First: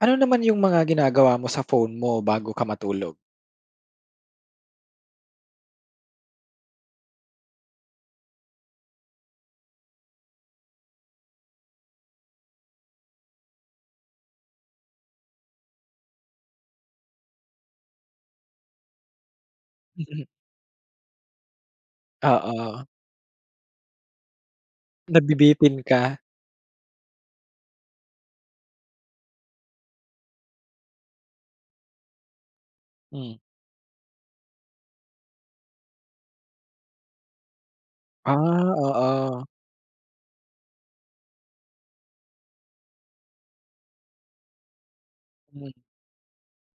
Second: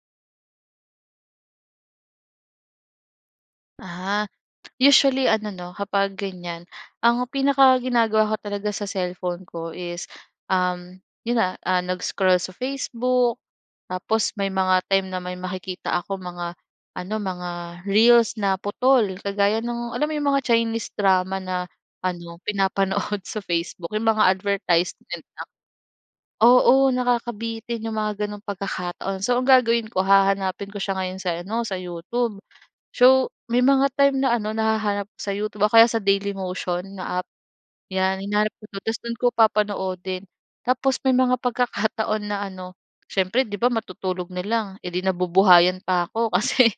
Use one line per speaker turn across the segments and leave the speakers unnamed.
Ano naman yung mga ginagawa mo sa phone mo bago ka matulog?
Ah, usually ano 'no, kapag ganyan, ang pinakaginagawa ko talaga sa cellphone ko is, um, 'yon na, ah, nag-scroll sa Facebook. Tapos may mga time na may makikita ako mga ano, mga reels na putol, kagaya nung, alam mo
Mm.
yung mga Chinese drama na ano,
Oo.
pinapanood sa Facebook, yung mga advertisement nila
Nabibitin ka.
oo, nakakabitin yung mga gano'ng pagkakataon. So, ang gagawin ko, hahanapin ko siya ngayon sa ano, sa YouTube. So,
Hmm.
may mga time na ano, nahahanap ko sa YouTube o kaya sa Daily Motion na app, 'yan.
Ah,
Hinahanap ko do'n, tapos do'n ko
oo.
papanoodin. Tapos may mga pagkakataon na ano, syempre 'di ba matutulog na lang, eh 'di
Hmm.
nabubuhayan pa ako kasi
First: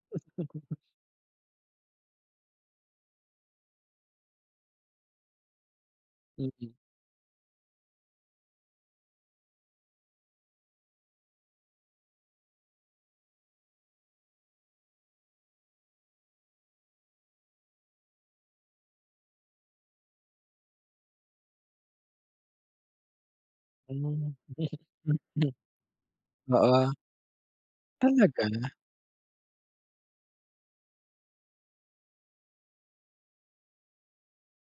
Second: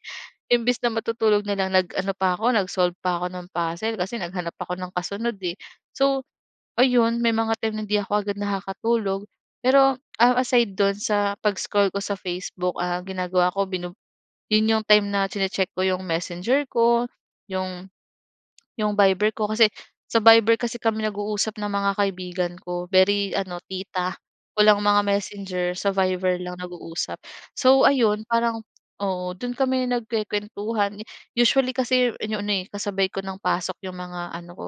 imbes na matutulog na lang, nag-ano pa ako, nag-solve pa ako ng puzzle, kasi naghanap ako ng kasunod eh. So,
Mm.
ayun, may mga time na 'di ako agad nakakatulog, pero, um, aside do'n sa pag-scroll ko sa Facebook, ang ginagawa ko binu 'yon yung time na chine-check ko yung Messenger ko, yung yung Viber ko. Kasi sa viber kasi kami nag-uusap ng mga kaibigan ko, very ano tita.
Hmm.
Walang mga Messenger, sa Viber lang
Oo.
nag-uusap. So, ayun, parang
Talaga?
oo, do'n kami nagkukwentuhan. Usually kasi yan yung ano eh, kasabay ko ng pasok yung mga ano ko,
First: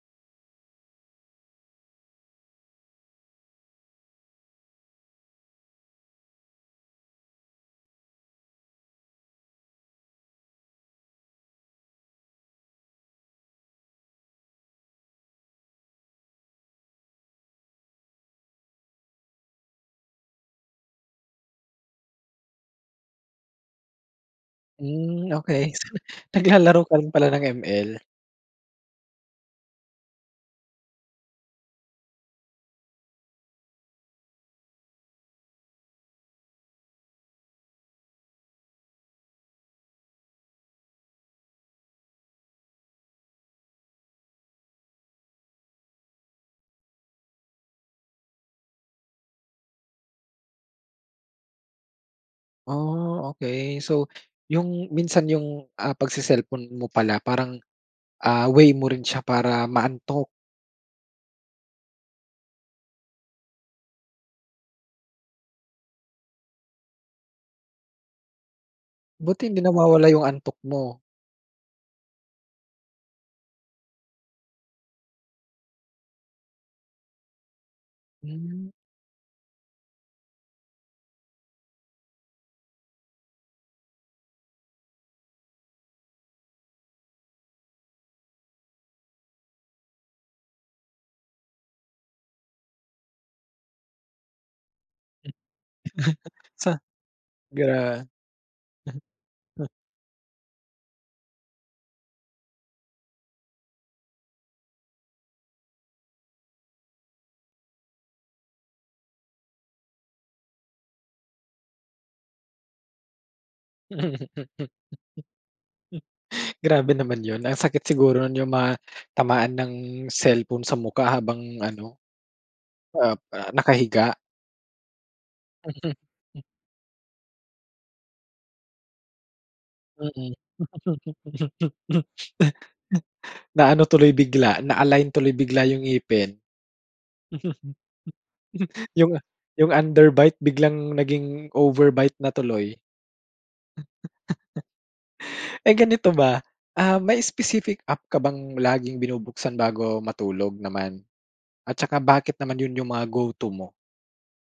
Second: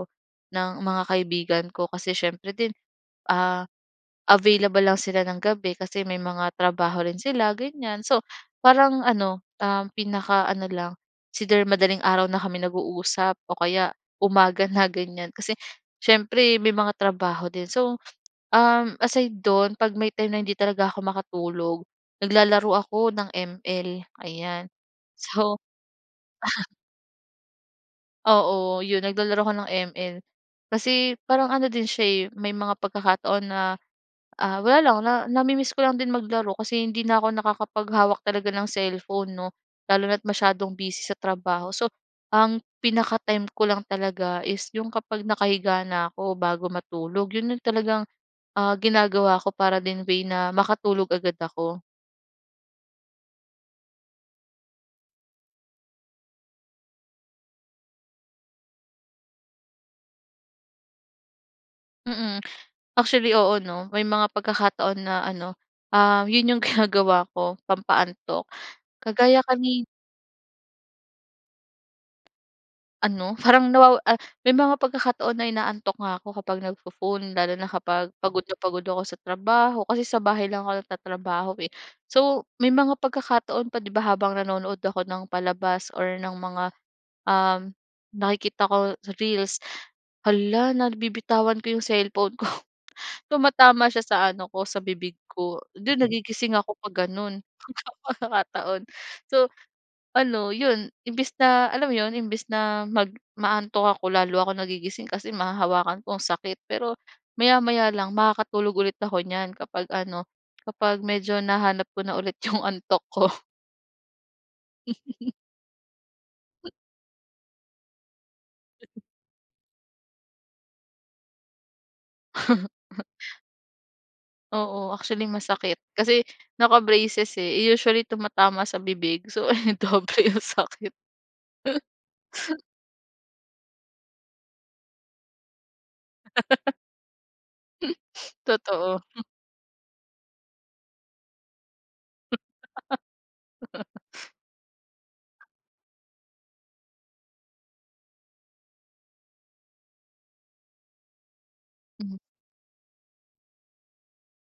ng mga kaibigan ko. Kasi syempre din, ah, available lang sila ng gabi, kasi may mga trabaho rin sila, ganyan. So, parang ano, um, pinakaano lang, either madaling araw na kami nag-uusap o kaya umaga na ganyan. Kasi syempre may mga trabaho din. So, um, aside do'n, 'pag may time na hindi talaga ako makatulog, naglalaro ako ng ML, ayan.
Hmm,
So
okey. Naglalaro ka rin pala ng ML.
Oo, 'yon, naglalaro ako ng ML. Kasi parang ano din siya eh, may mga pagkakataon na, ah, wala lang na nami-miss ko lang din maglaro kasi hindi na ako nakakapaghawak talaga ng cellphone 'no, lalo na't masyadong busy sa trabaho. So, ang pinaka-time ko lang talaga is yung kapag nakahiga na 'ko bago matulog, 'yon yung talagang, ah, ginagawa ko para din way na makatulog agad ako.
Oh, okey. So, yung minsan yung, ah, pagce-cellphone mo pala, parang, ah, way mo rin siya para maantok.
Mm. Actually, oo, ‘no, may mga pagkakataon na ano, ah, yun yung ginagawa ko, pampaantok, kagaya
Buti, hindi
kani
nawawala yung antok mo?
Ano, parang, nawa ah, may mga pagkakataon na inaantok nga ako kapag nagpo-phone, lalo na kapag pagod na
Hmm.
pagod ako sa trabaho. Kasi sa bahay lang ako nagtatrabaho, eh. So, may mga pagkakataon pa, ‘di ba, habang nanonood ako ng palabas, or ng mga, um, nakikita ko sa reels, halla, nabibitawan ko yung cellphone ko, tumatama siya sa ano ko, sa bibig
Hmm.
ko. Dun, nagigising
Sa
ako pag gano’n mga
gra
pagkakataon. So
[unintelligible]
ano, yun, imbes na alam mo yun, imbes na mag ma-aantok ako, lalo ako nagigising, kasi mahahawakan ko, ang sakit. Pero, maya-maya lang, makakatulog ulit ako ‘nyan kapag ano, kapag medyo nahanap ko na ulit yung antok ko.
Grabe naman ‘yon. Ang sakit siguro ‘yong matamaan ng cellphone sa mukha, habang ano, ah, pa nakahiga.
Oo, actually masakit,
Mhm,
kasi
hmm.
naka-braces, eh. Eh usually tumatama sa bibig. So ayon, doble
Mm.
yung sakit.
Naano tuloy bigla, na-align tuloy bigla yung ngipin.
Totoo,
Yung
hmm.
yung underbite biglang naging overbite na tuloy. [unintelligible] Eh, ganito ba, ah, may specific app ka bang laging binubuksan bago matulog naman? At tsaka
Hmm.
bakit naman yun yung mga go to mo?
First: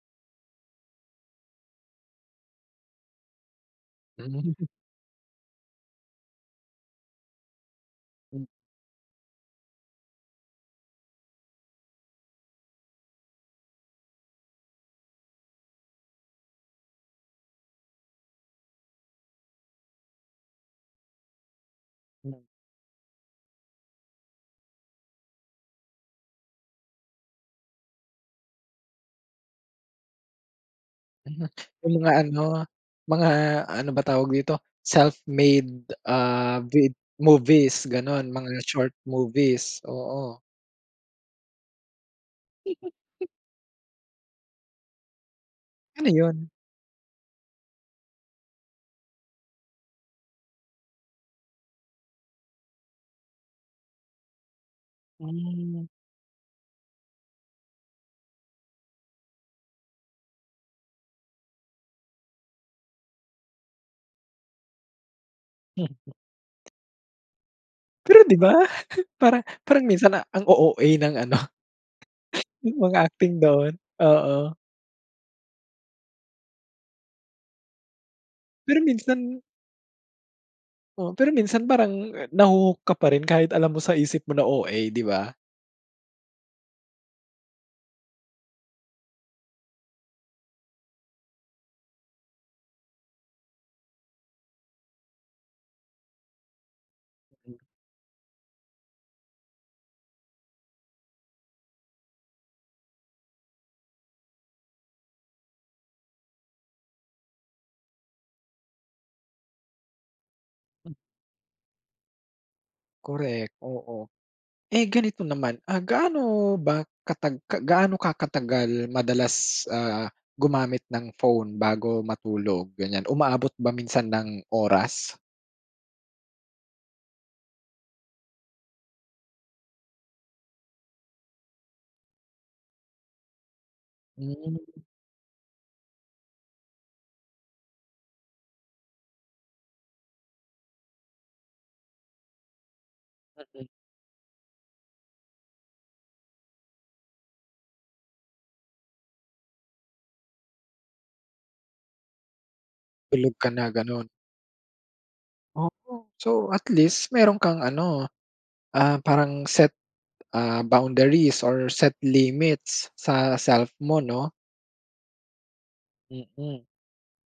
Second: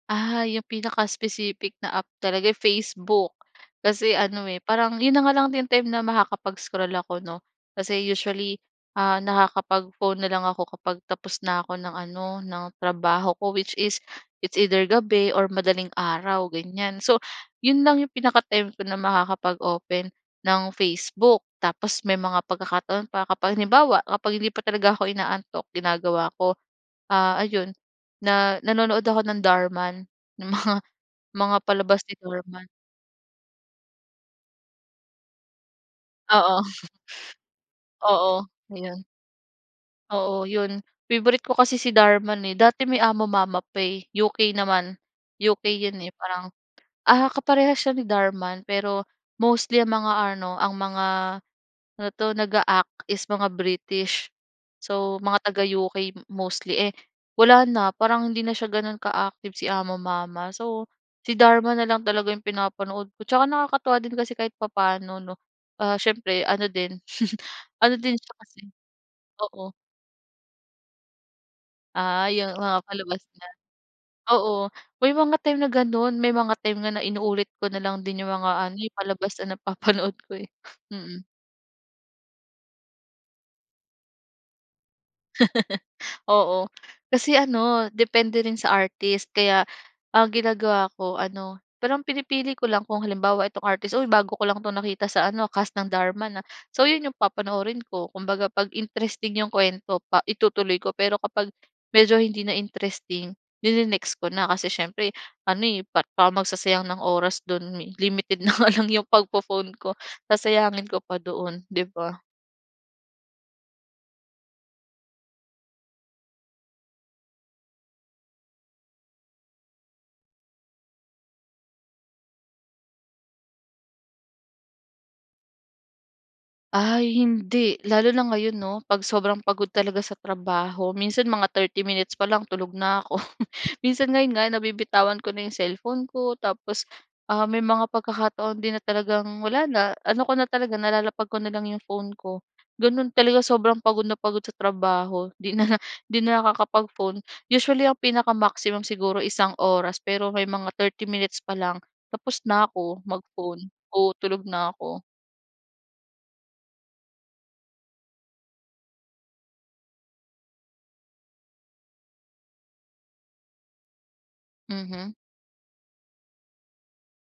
Ah, yung pinaka-specific na app talaga, eh, Facebook. Kasi ano, eh,
Hmm.
parang yun na nga lang din time na makakapag-scroll ako, 'no? Kasi
Hmm.
usually, ah, nakakapag-phone na lang ako kapag tapos na ako ng ano, ng trabaho ko, which is, it's either gabi or madaling araw ganyan. So, yun lang yung pinaka-time ko na makakapag-open, ng Facebook. Tapos may
Hmm.
mga pagkakataon pa, kapag halimbawa, kapag hindi pa talaga ako inaantok, ginagawa ko, ah, ayon, na nanonood ako ng Dhar Mann, ng mga
Hmm.
mga
Yung
palabas
mga
ni Dhar
ano,
Mann.
mga ano ba tawag dito? Self-made,
Oo.
ah, vid movies, ganun.
Oo,
Mga short
'yon.
movies, oo.
Oo, 'yon. Favorite ko kasi si Dhar Mann eh. Dati may AmoMama pa eh, UK naman. UK 'yon,
Ano
eh,
yun?
parang, ah, kaparehas siya ni Dhar Mann, pero mostly ang mga ano ang mga, ano 'to? Nag-a-act is mga British. So, mga
Hmm.
taga-UK mostly, eh, wala na, parang hindi na siya gano'n ka-active si AmoMama. So, si Dhar Mann na lang talaga yung pinapanood ko. Tsaka nakakatuwa din kasi kahit papaano, 'no? Ah, siyempre ano
[unintelligible]
din ano din
Pero,
siya
'di ba,
kasi
parang
oo.
parang minsan, ang O OA ng ano,
Ah, yung
yung
mga
mga
palabas
acting
niya.
doon, oo.
Oo. May mga time na ganun, may mga time nga na inuulit ko na lang din yung mga ano,
Pero
eh, palabas
minsan
na napapanood ko, eh.
oo,
Mm.
pero minsan parang, naho-hook ka pa rin kahit alam mo sa isip mo na OA, di ba?
Oo, kasi ano, depende rin sa artist. Kaya ang ginagawa ko ano pero ang pinipili ko lang kung halimbawa, itong artist, "Uy, bago ko lang 'tong nakita sa ano, cast ng Dhar Mann, ah." So, yun yung
Hmm.
papanoorin ko. Kumbaga 'pag interesting yung kuwento pa itutuloy ko. Pero kapag medyo hindi na interesting, ni-ne-next ko na, kasi siyempre ano, eh, pa parang magsasayang ng oras do'n mi limited na nga lang 'yong pagpo-phone ko, sasayangin
[unintelligible]
ko pa doon, 'di ba?
Correct, oo. Eh ganito naman, ah, gaano ba katag gaano ka katagal madalas, ah, gumamit ng phone bago matulog ganyan, umaabot ba minsan ng oras?
Ay, hindi. Lalo na ngayon 'no, 'pag sobrang pagod talaga sa trabaho. Minsan mga 30 minutes pa lang, tulog na ako. Minsan ngayon nga
Hmm.
nabibitawan ko na 'yong cellphone ko tapos, ah, may mga pagkakataon din na talagang wala na, ano ko na talaga, nalalapag ko na lang 'yong phone ko. Gano'n talaga,
Mm.
sobrang pagod na pagod sa trabaho, 'di na 'di na nakakapag-phone. Usually, ang pinaka-maximum siguro, isang oras pero may mga 30 minutes pa lang, tapos na ako,
Tulog ka na,
mag-phone.
ganun?
Oo, tulog na ako.
Ooh. So, at least meron kang ano, ah, parang set, ah, boundaries or set limits, sa self mo 'no?
Mhm.
Mm.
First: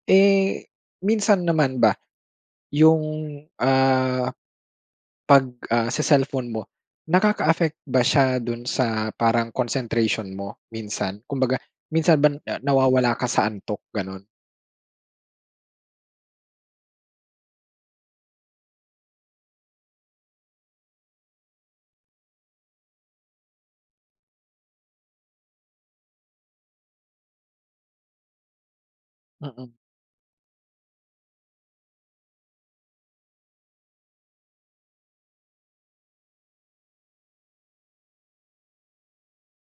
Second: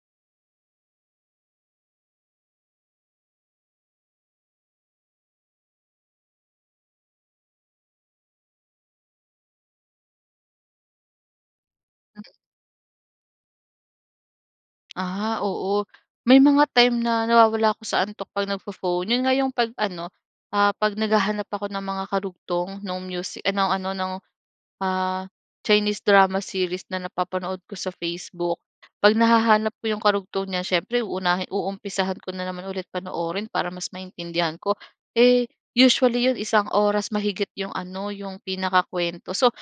Eh, minsan naman ba, yung, ah, 'pag, ah, se-cellphone mo, nakaka-affect ba siya dun sa, parang concentration mo minsan? Kumbaga, minsan ba
Hmm.
nawawala ka sa antok, ganun?
Ah, oo, may mga time na p nawawala ako sa antok 'pag nagpho-phone. Yun nga yung 'pag ano, ah, 'pag naghahanap ako ng mga karugtong nung musi ah, ng ano, ng, ah, Chinese drama series na napapanood ko sa Facebook. 'Pag nahahanap
Mm.
ko yung karugtong niya siyempre uunahin uumpisahan ko na naman ulit panoorin para mas maintindihan ko. Eh, usually 'yon isang oras mahigit yung ano, yung pinakakuwento. So,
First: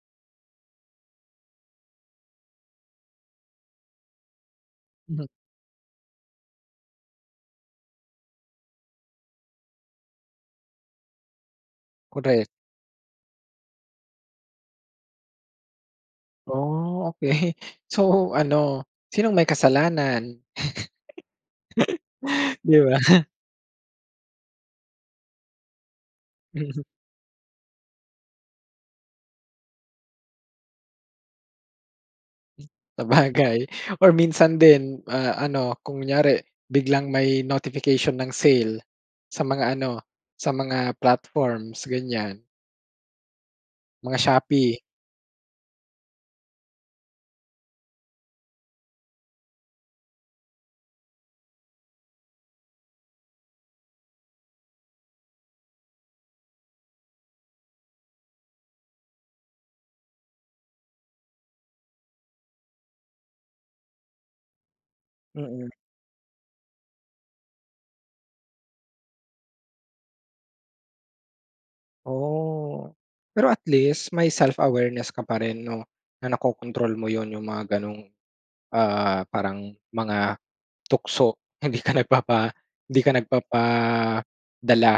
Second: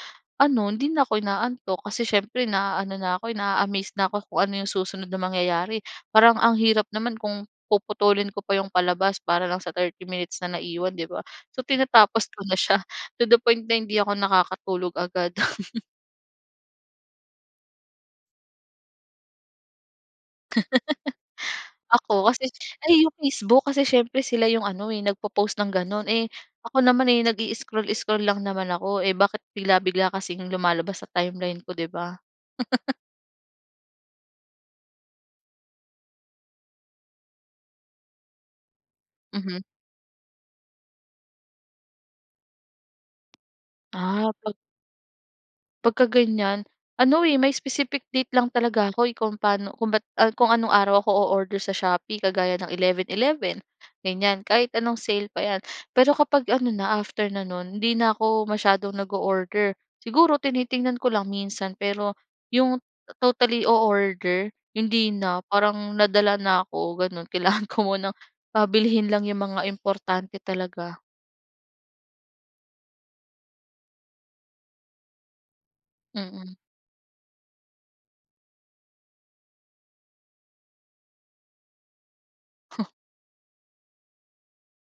ano, hindi na ako inaantok kasi siyempre naano na ako, naa-amazed na ako kung ano yung susunod na
Mhm.
mangyayari. Parang ang hirap naman kung puputulin ko pa yung palabas para lang sa 30 minutes na naiwan, 'di ba? So, tinatapos ko
Korek.
na siya to the point na hindi ako nakakatulog agad.
Oh, okey. So, ano, sinong may kasalanan?
Oh, kasi
'Di
ay, yung
ba?
Facebook. Kasi syempre sila yung ano eh, nagpo-post ng ganun. Eh, ako
Mhm.
naman, eh nag-i-scroll-scroll lang naman ako. Eh, bakit bigla-bigla kasing lumalabas sa timeline ko, di ba?
Sabagay or minsan din, ah, ano, kunyari biglang may notification ng sale sa
Mhm.
mga ano, sa mga platforms, ganyan. Mga
Ah, 'pag
Shopee.
'Pag ka ganiyan, ano eh, may specific date lang talaga ako eh, kung paano kung ba't ah, kung anong araw ako oorder sa Shopee kagaya ng 11/11, ganiyan. Kahit anong sale pa 'yan. Pero kapag ano na, after na nun, hindi na ako masyadong nag-oorder. Siguro tinitingnan ko lang minsan, pero yung totally oorder, hindi na.
Mm.
Parang nadala na ako gano'n, kailangan ko munang, ah, bilhin lang yung mga importante talaga.
Oh, pero at least may self-awareness ka pa rin 'no, na
Mm.
nakokontrol mo yun, yung mga gano'ng, ah, parang mga tukso. Hindi ka nagpapa hindi ka nagpapadala.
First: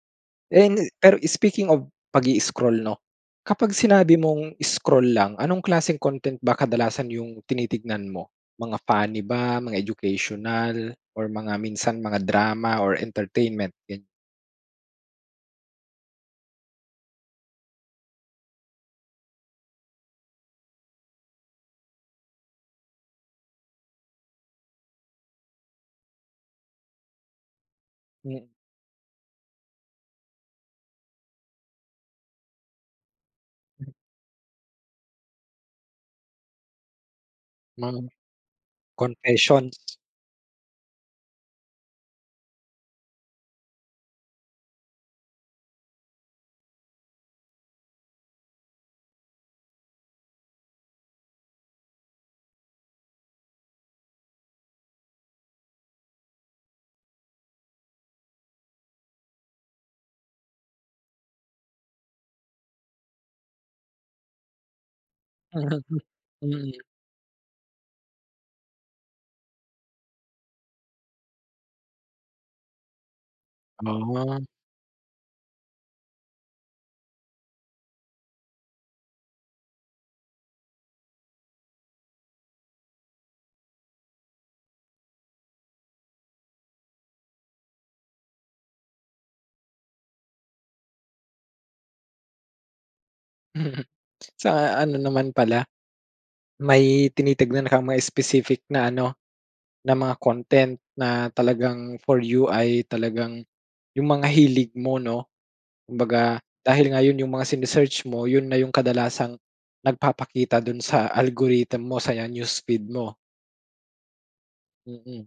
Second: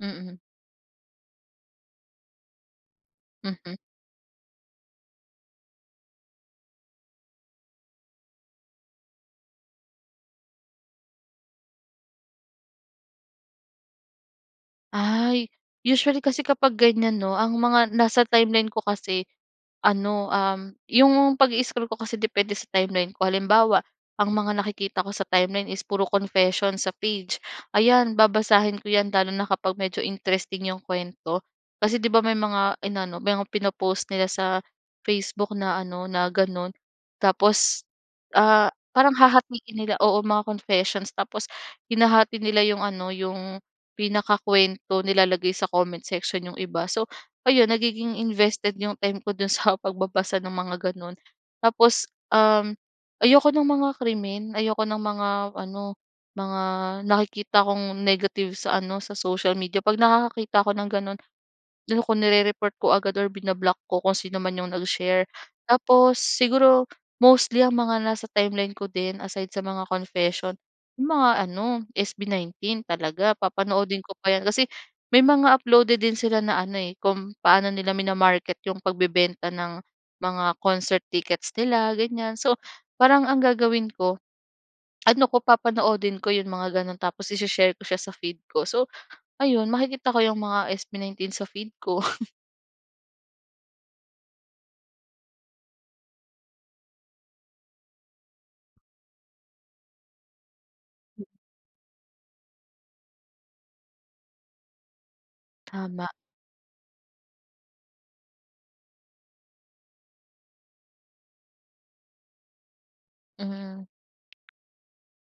Mm.
And, pero speaking of pag-i-scroll 'no, kapag
Mhm.
sinabi mong scroll lang, anong klaseng content ba kadalasan yung tinitignan mo? Mga funny ba? Mga educational or mga minsan, mga drama or entertainment, ganyan.
Ay, usually kasi kapag ganiyan 'no, ang mga nasa timeline ko kasi ano, um, yung pag-i-scroll ko kasi depende sa timeline ko. Halimbawa, ang mga nakikita ko sa timeline is puro confession sa page. Ayan,
Mm.
babasahin ko 'yan lalo na kapag medyo interesting yung kuwento, kasi di ba may mga inano, mga pino-post nila sa Facebook na ano, na ganun. Tapos,
Mga
ah, parang hahatin
confessions.
nila. Oo, mga confessions. Tapos hinahati nila yung ano, yung pinakakuwento, nilalagay sa comment section yung iba. So, ayun nagiging invested yung time ko dun sa pagbabasa ng mga ganun. Tapos, um, ayoko nung mga krimen, ayoko ng mga ano, mga nakikita kong negative sa ano, sa social media. 'Pag nakakakita ako ng ganun, ano ko, nirereport ko agad or bina-block ko kung sinoman yung nag-share. Tapos
Mm.
siguro mostly ang mga nasa timeline ko din aside sa mga confession, yung mga ano, SB19 talaga. Papanoodin ko pa yan.
Oh.
Kasi may mga uploaded din sila na ano eh, kung paano nila mina-market yung pagbebenta ng mga concert tickets nila, ganiyan. So, parang ang gagawin ko, ano ko, papanoodin ko yung mga ganun. Tapos ishe-share ko siya sa feed ko. So ayun, makikita ko yung mga SB19 sa feed ko.
Sa ano naman pala, may tinitignan kang may specific na ano, na mga content na talagang, for you ay talagang, yung mga hilig mo 'no.
Tama.
Kumbaga, dahil nga yon yung mga sine-search mo, yun na yung kadalasang, nagpapakita dun sa algorithm mo sa newsfeed mo.
Mm.
Mm.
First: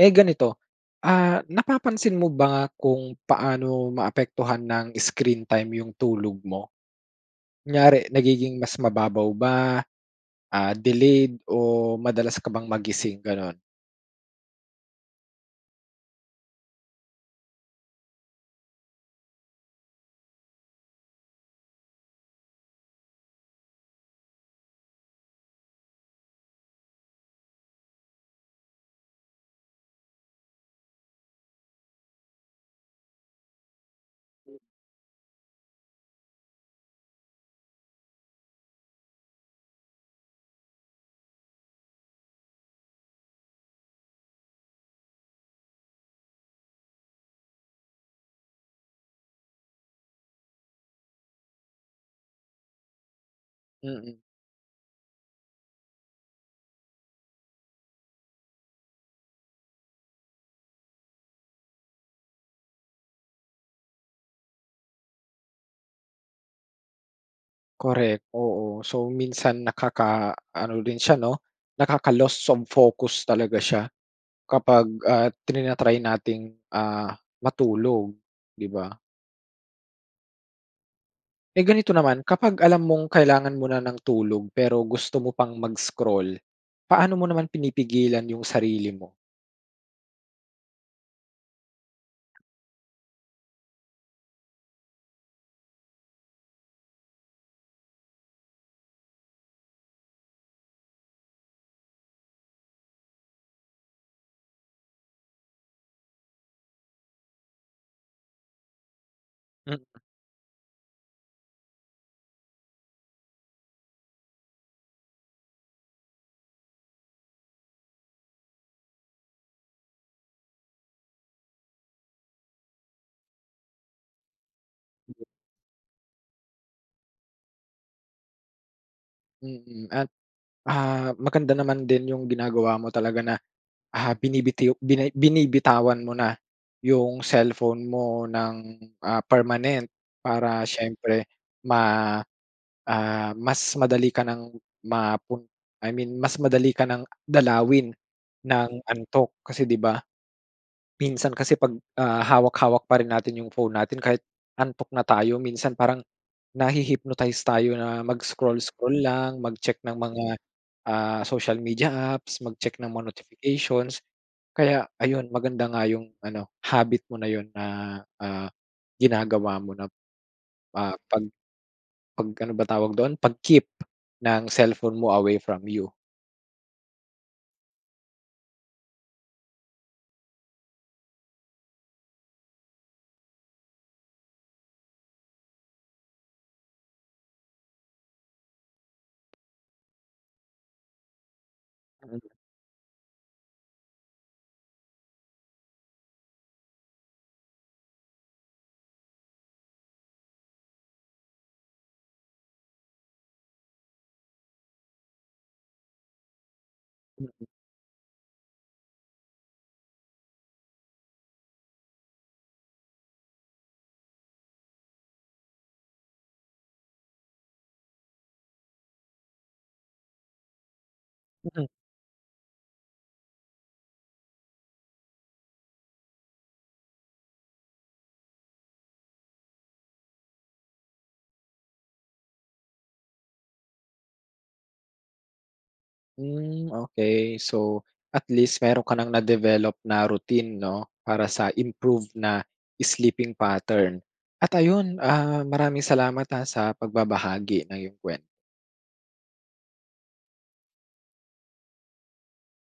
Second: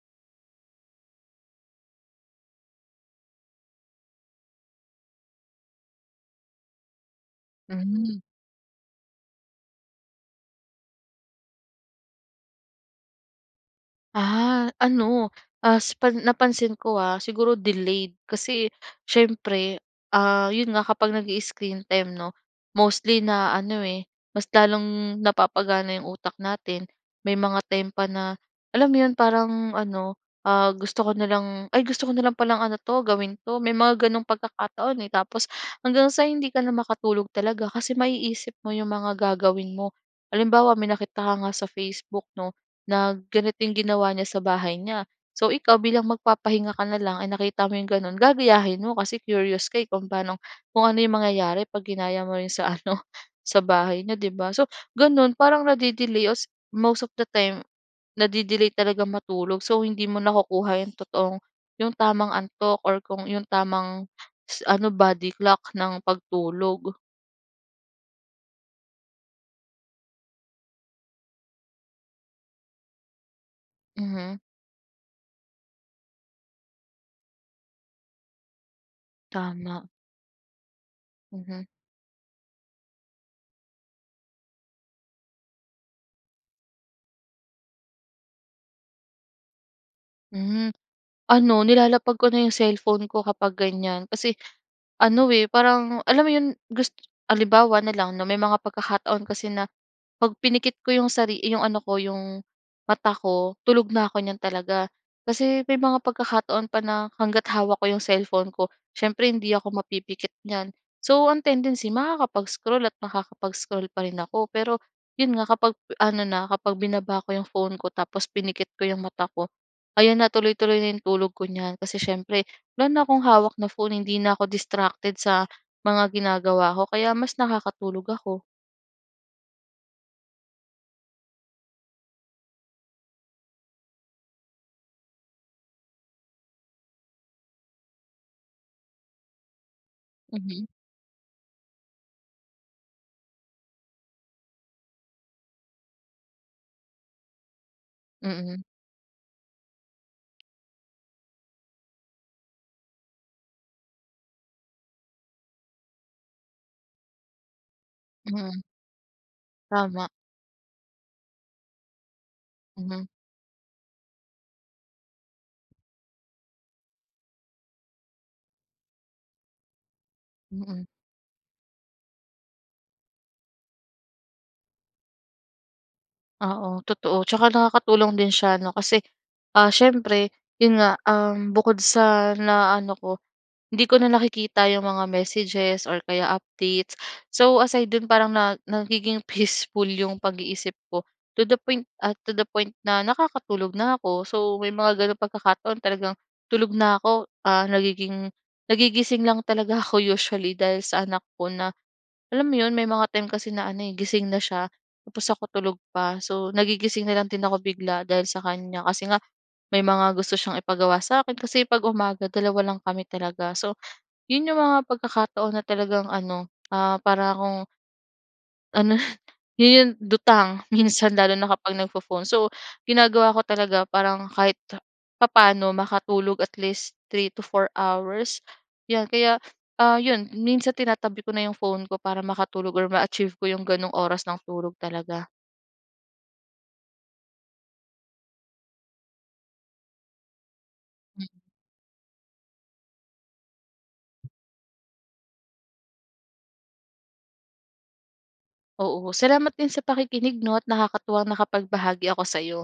Eh, ganito, ah, napapansin mo ba kung paano maapektuhan ng screen time yung tulog mo? Kunyari
Mm.
nagiging mas mababaw ba, ah, delayed o madalas ka bang magising ganun?
Ah, ano, as pa napansin ko ah, siguro delayed kasi siyempre, ah, yon nga kapag nag-i-screen time 'no, mostly na ano, eh, mas lalong napapagana 'yong utak natin, may mga time pa na, alam mo 'yon, parang ano ah, gusto ko na lang, "Ay gusto ko na lang palang ano 'to, gawin 'to", may mga ganong
Mm.
pagkakataon eh, tapos hanggang sa hindi ka na makatulog talaga, kasi maiisip mo 'yong mga gagawin mo. Halimbawa, may nakita ka nga sa Facebook 'no, na ganito yung ginawa niya sa bahay niya. So, ikaw bilang magpapahinga ka na lang ay nakita mo 'yong gano'n, gagayahin mo kasi curious ka eh, kung paano, kung ano mangyayari pag ginaya mo rin sa ano, sa bahay
Mm.
n'yo, 'di ba? So, gano'n, parang nade-delay os most of the time, nade-delay talagang matulog, so hindi mo nakukuha yung totoong, yung tamang antok, or kung yung tamang ano, body clock ng pagtulog.
Correct, oo. So, minsan nakaka-ano rin siya 'no, nakaka-lost of focus talaga siya
Mhm.
kapag ah, tina-try nating ah, matulog, di ba?
Tama.
Eh,
Mhm.
ganito naman, kapag alam mong kailangan mo na ng tulog pero gusto mo pang mag-scroll paano mo naman pinipigilan yung sarili mo?
Hmm, ano nilalapag ko na 'yong cellphone ko kapag ganyan. Kasi ano eh, parang alam mo 'yon gus halimbawa na lang 'no may mga pagkakataon kasi na 'pag pinikit ko 'yong sari 'yong ano ko 'yong mata ko tulog na ako niyan talaga. Kasi may mga pagkakataon pa na, hangga't hawak ko 'yong cellphone ko siyempre hindi ako
Mm.
mapipikit niyan, so ang tendency makakapag-scroll at makakapag-scroll pa rin ako. Pero yun nga, kapag ano na kapag binaba ko 'yong phone ko tapos pinikit ko 'yong mata ko, ayan na tuloy-tuloy na yung tulog ko niyan, kasi siyempre wala na akong hawak na phone hindi na ako distracted sa mga ginagawa ko kaya mas nakakatulog ako.
Mm, at, ah, maganda naman din yung ginagawa mo talaga na, ah, binibitiw binay binibitawan mo na yung cellphone mo ng, ah, permanent. Para
Mhm.
siyempre ma, ah, mas madali ka nang mapun I mean, mas madali ka ng dalawin
Mm.
ng antok. Kasi, 'di ba, minsan kasi 'pag, ah, hawak-hawak pa rin natin yung phone natin kahit antok na tayo, minsan parang, nahi-hypnotize tayo na mag
Mhm.
scroll-scroll lang, mag-check ng
Tama.
mga, ah, social media apps, mag check ng mga
Mhm.
notifications. Kaya ayun, maganda nga yung ano habit mo na yun na, ah, ginagawa mo na,
Mm.
ah, 'pag, 'pag ano ba tawag dun 'pag keep ng cellphone mo, away from you.
Oo, totoo. Tsaka nakakatulong din siya, 'no? Kasi, ah, siyempre yun nga, um, bukod sa na-ano ko, hindi ko na nakikita yung mga messages or kaya updates. So, aside doon parang na nagiging peaceful yung pag-iisip ko. To the point ah,
Mm.
to the point, na nakakatulog na ako. So, may mga gano'ng pagkakataon talagang tulog na ako. Ah, nagiging nagigising lang talaga ako usually, dahil sa anak ko. Na, alam mo yun, may mga time kasi na ano, eh, gising na siya, tapos, ako tulog pa. So, nagigising na lang din
Mm.
ako bigla dahil sa kanya. Kasi nga, may mga gusto siyang ipagawa sa akin. Kasi, 'pag umaga dalawa lang kami talaga. So, yun yung mga pagkakataon na talagang ano, ah, para 'kong, ano yun yung lutang minsan, lalo na
Mm.
kapag nagfo-phone. So, ginagawa ko talaga, parang kahit ta papaano makatulog. At least, three to four hours, 'yan. Kaya, yon minsan tinatabi ko na yung phone ko para makatulog or ma-achieve ko yung ganong oras ng tulog talaga.
Hmm, okey. So, at least, meron ka ng na-develop na routine, no? Para,
Hmm.
sa improve na sleeping pattern. At ayun, ah, maraming salamat, ah, sa pagbabahagi ng 'yong kuwento.
Oo, salamat din sa pakikinig 'no, at nakakatuwang nakapagbahagi ako sa'yo.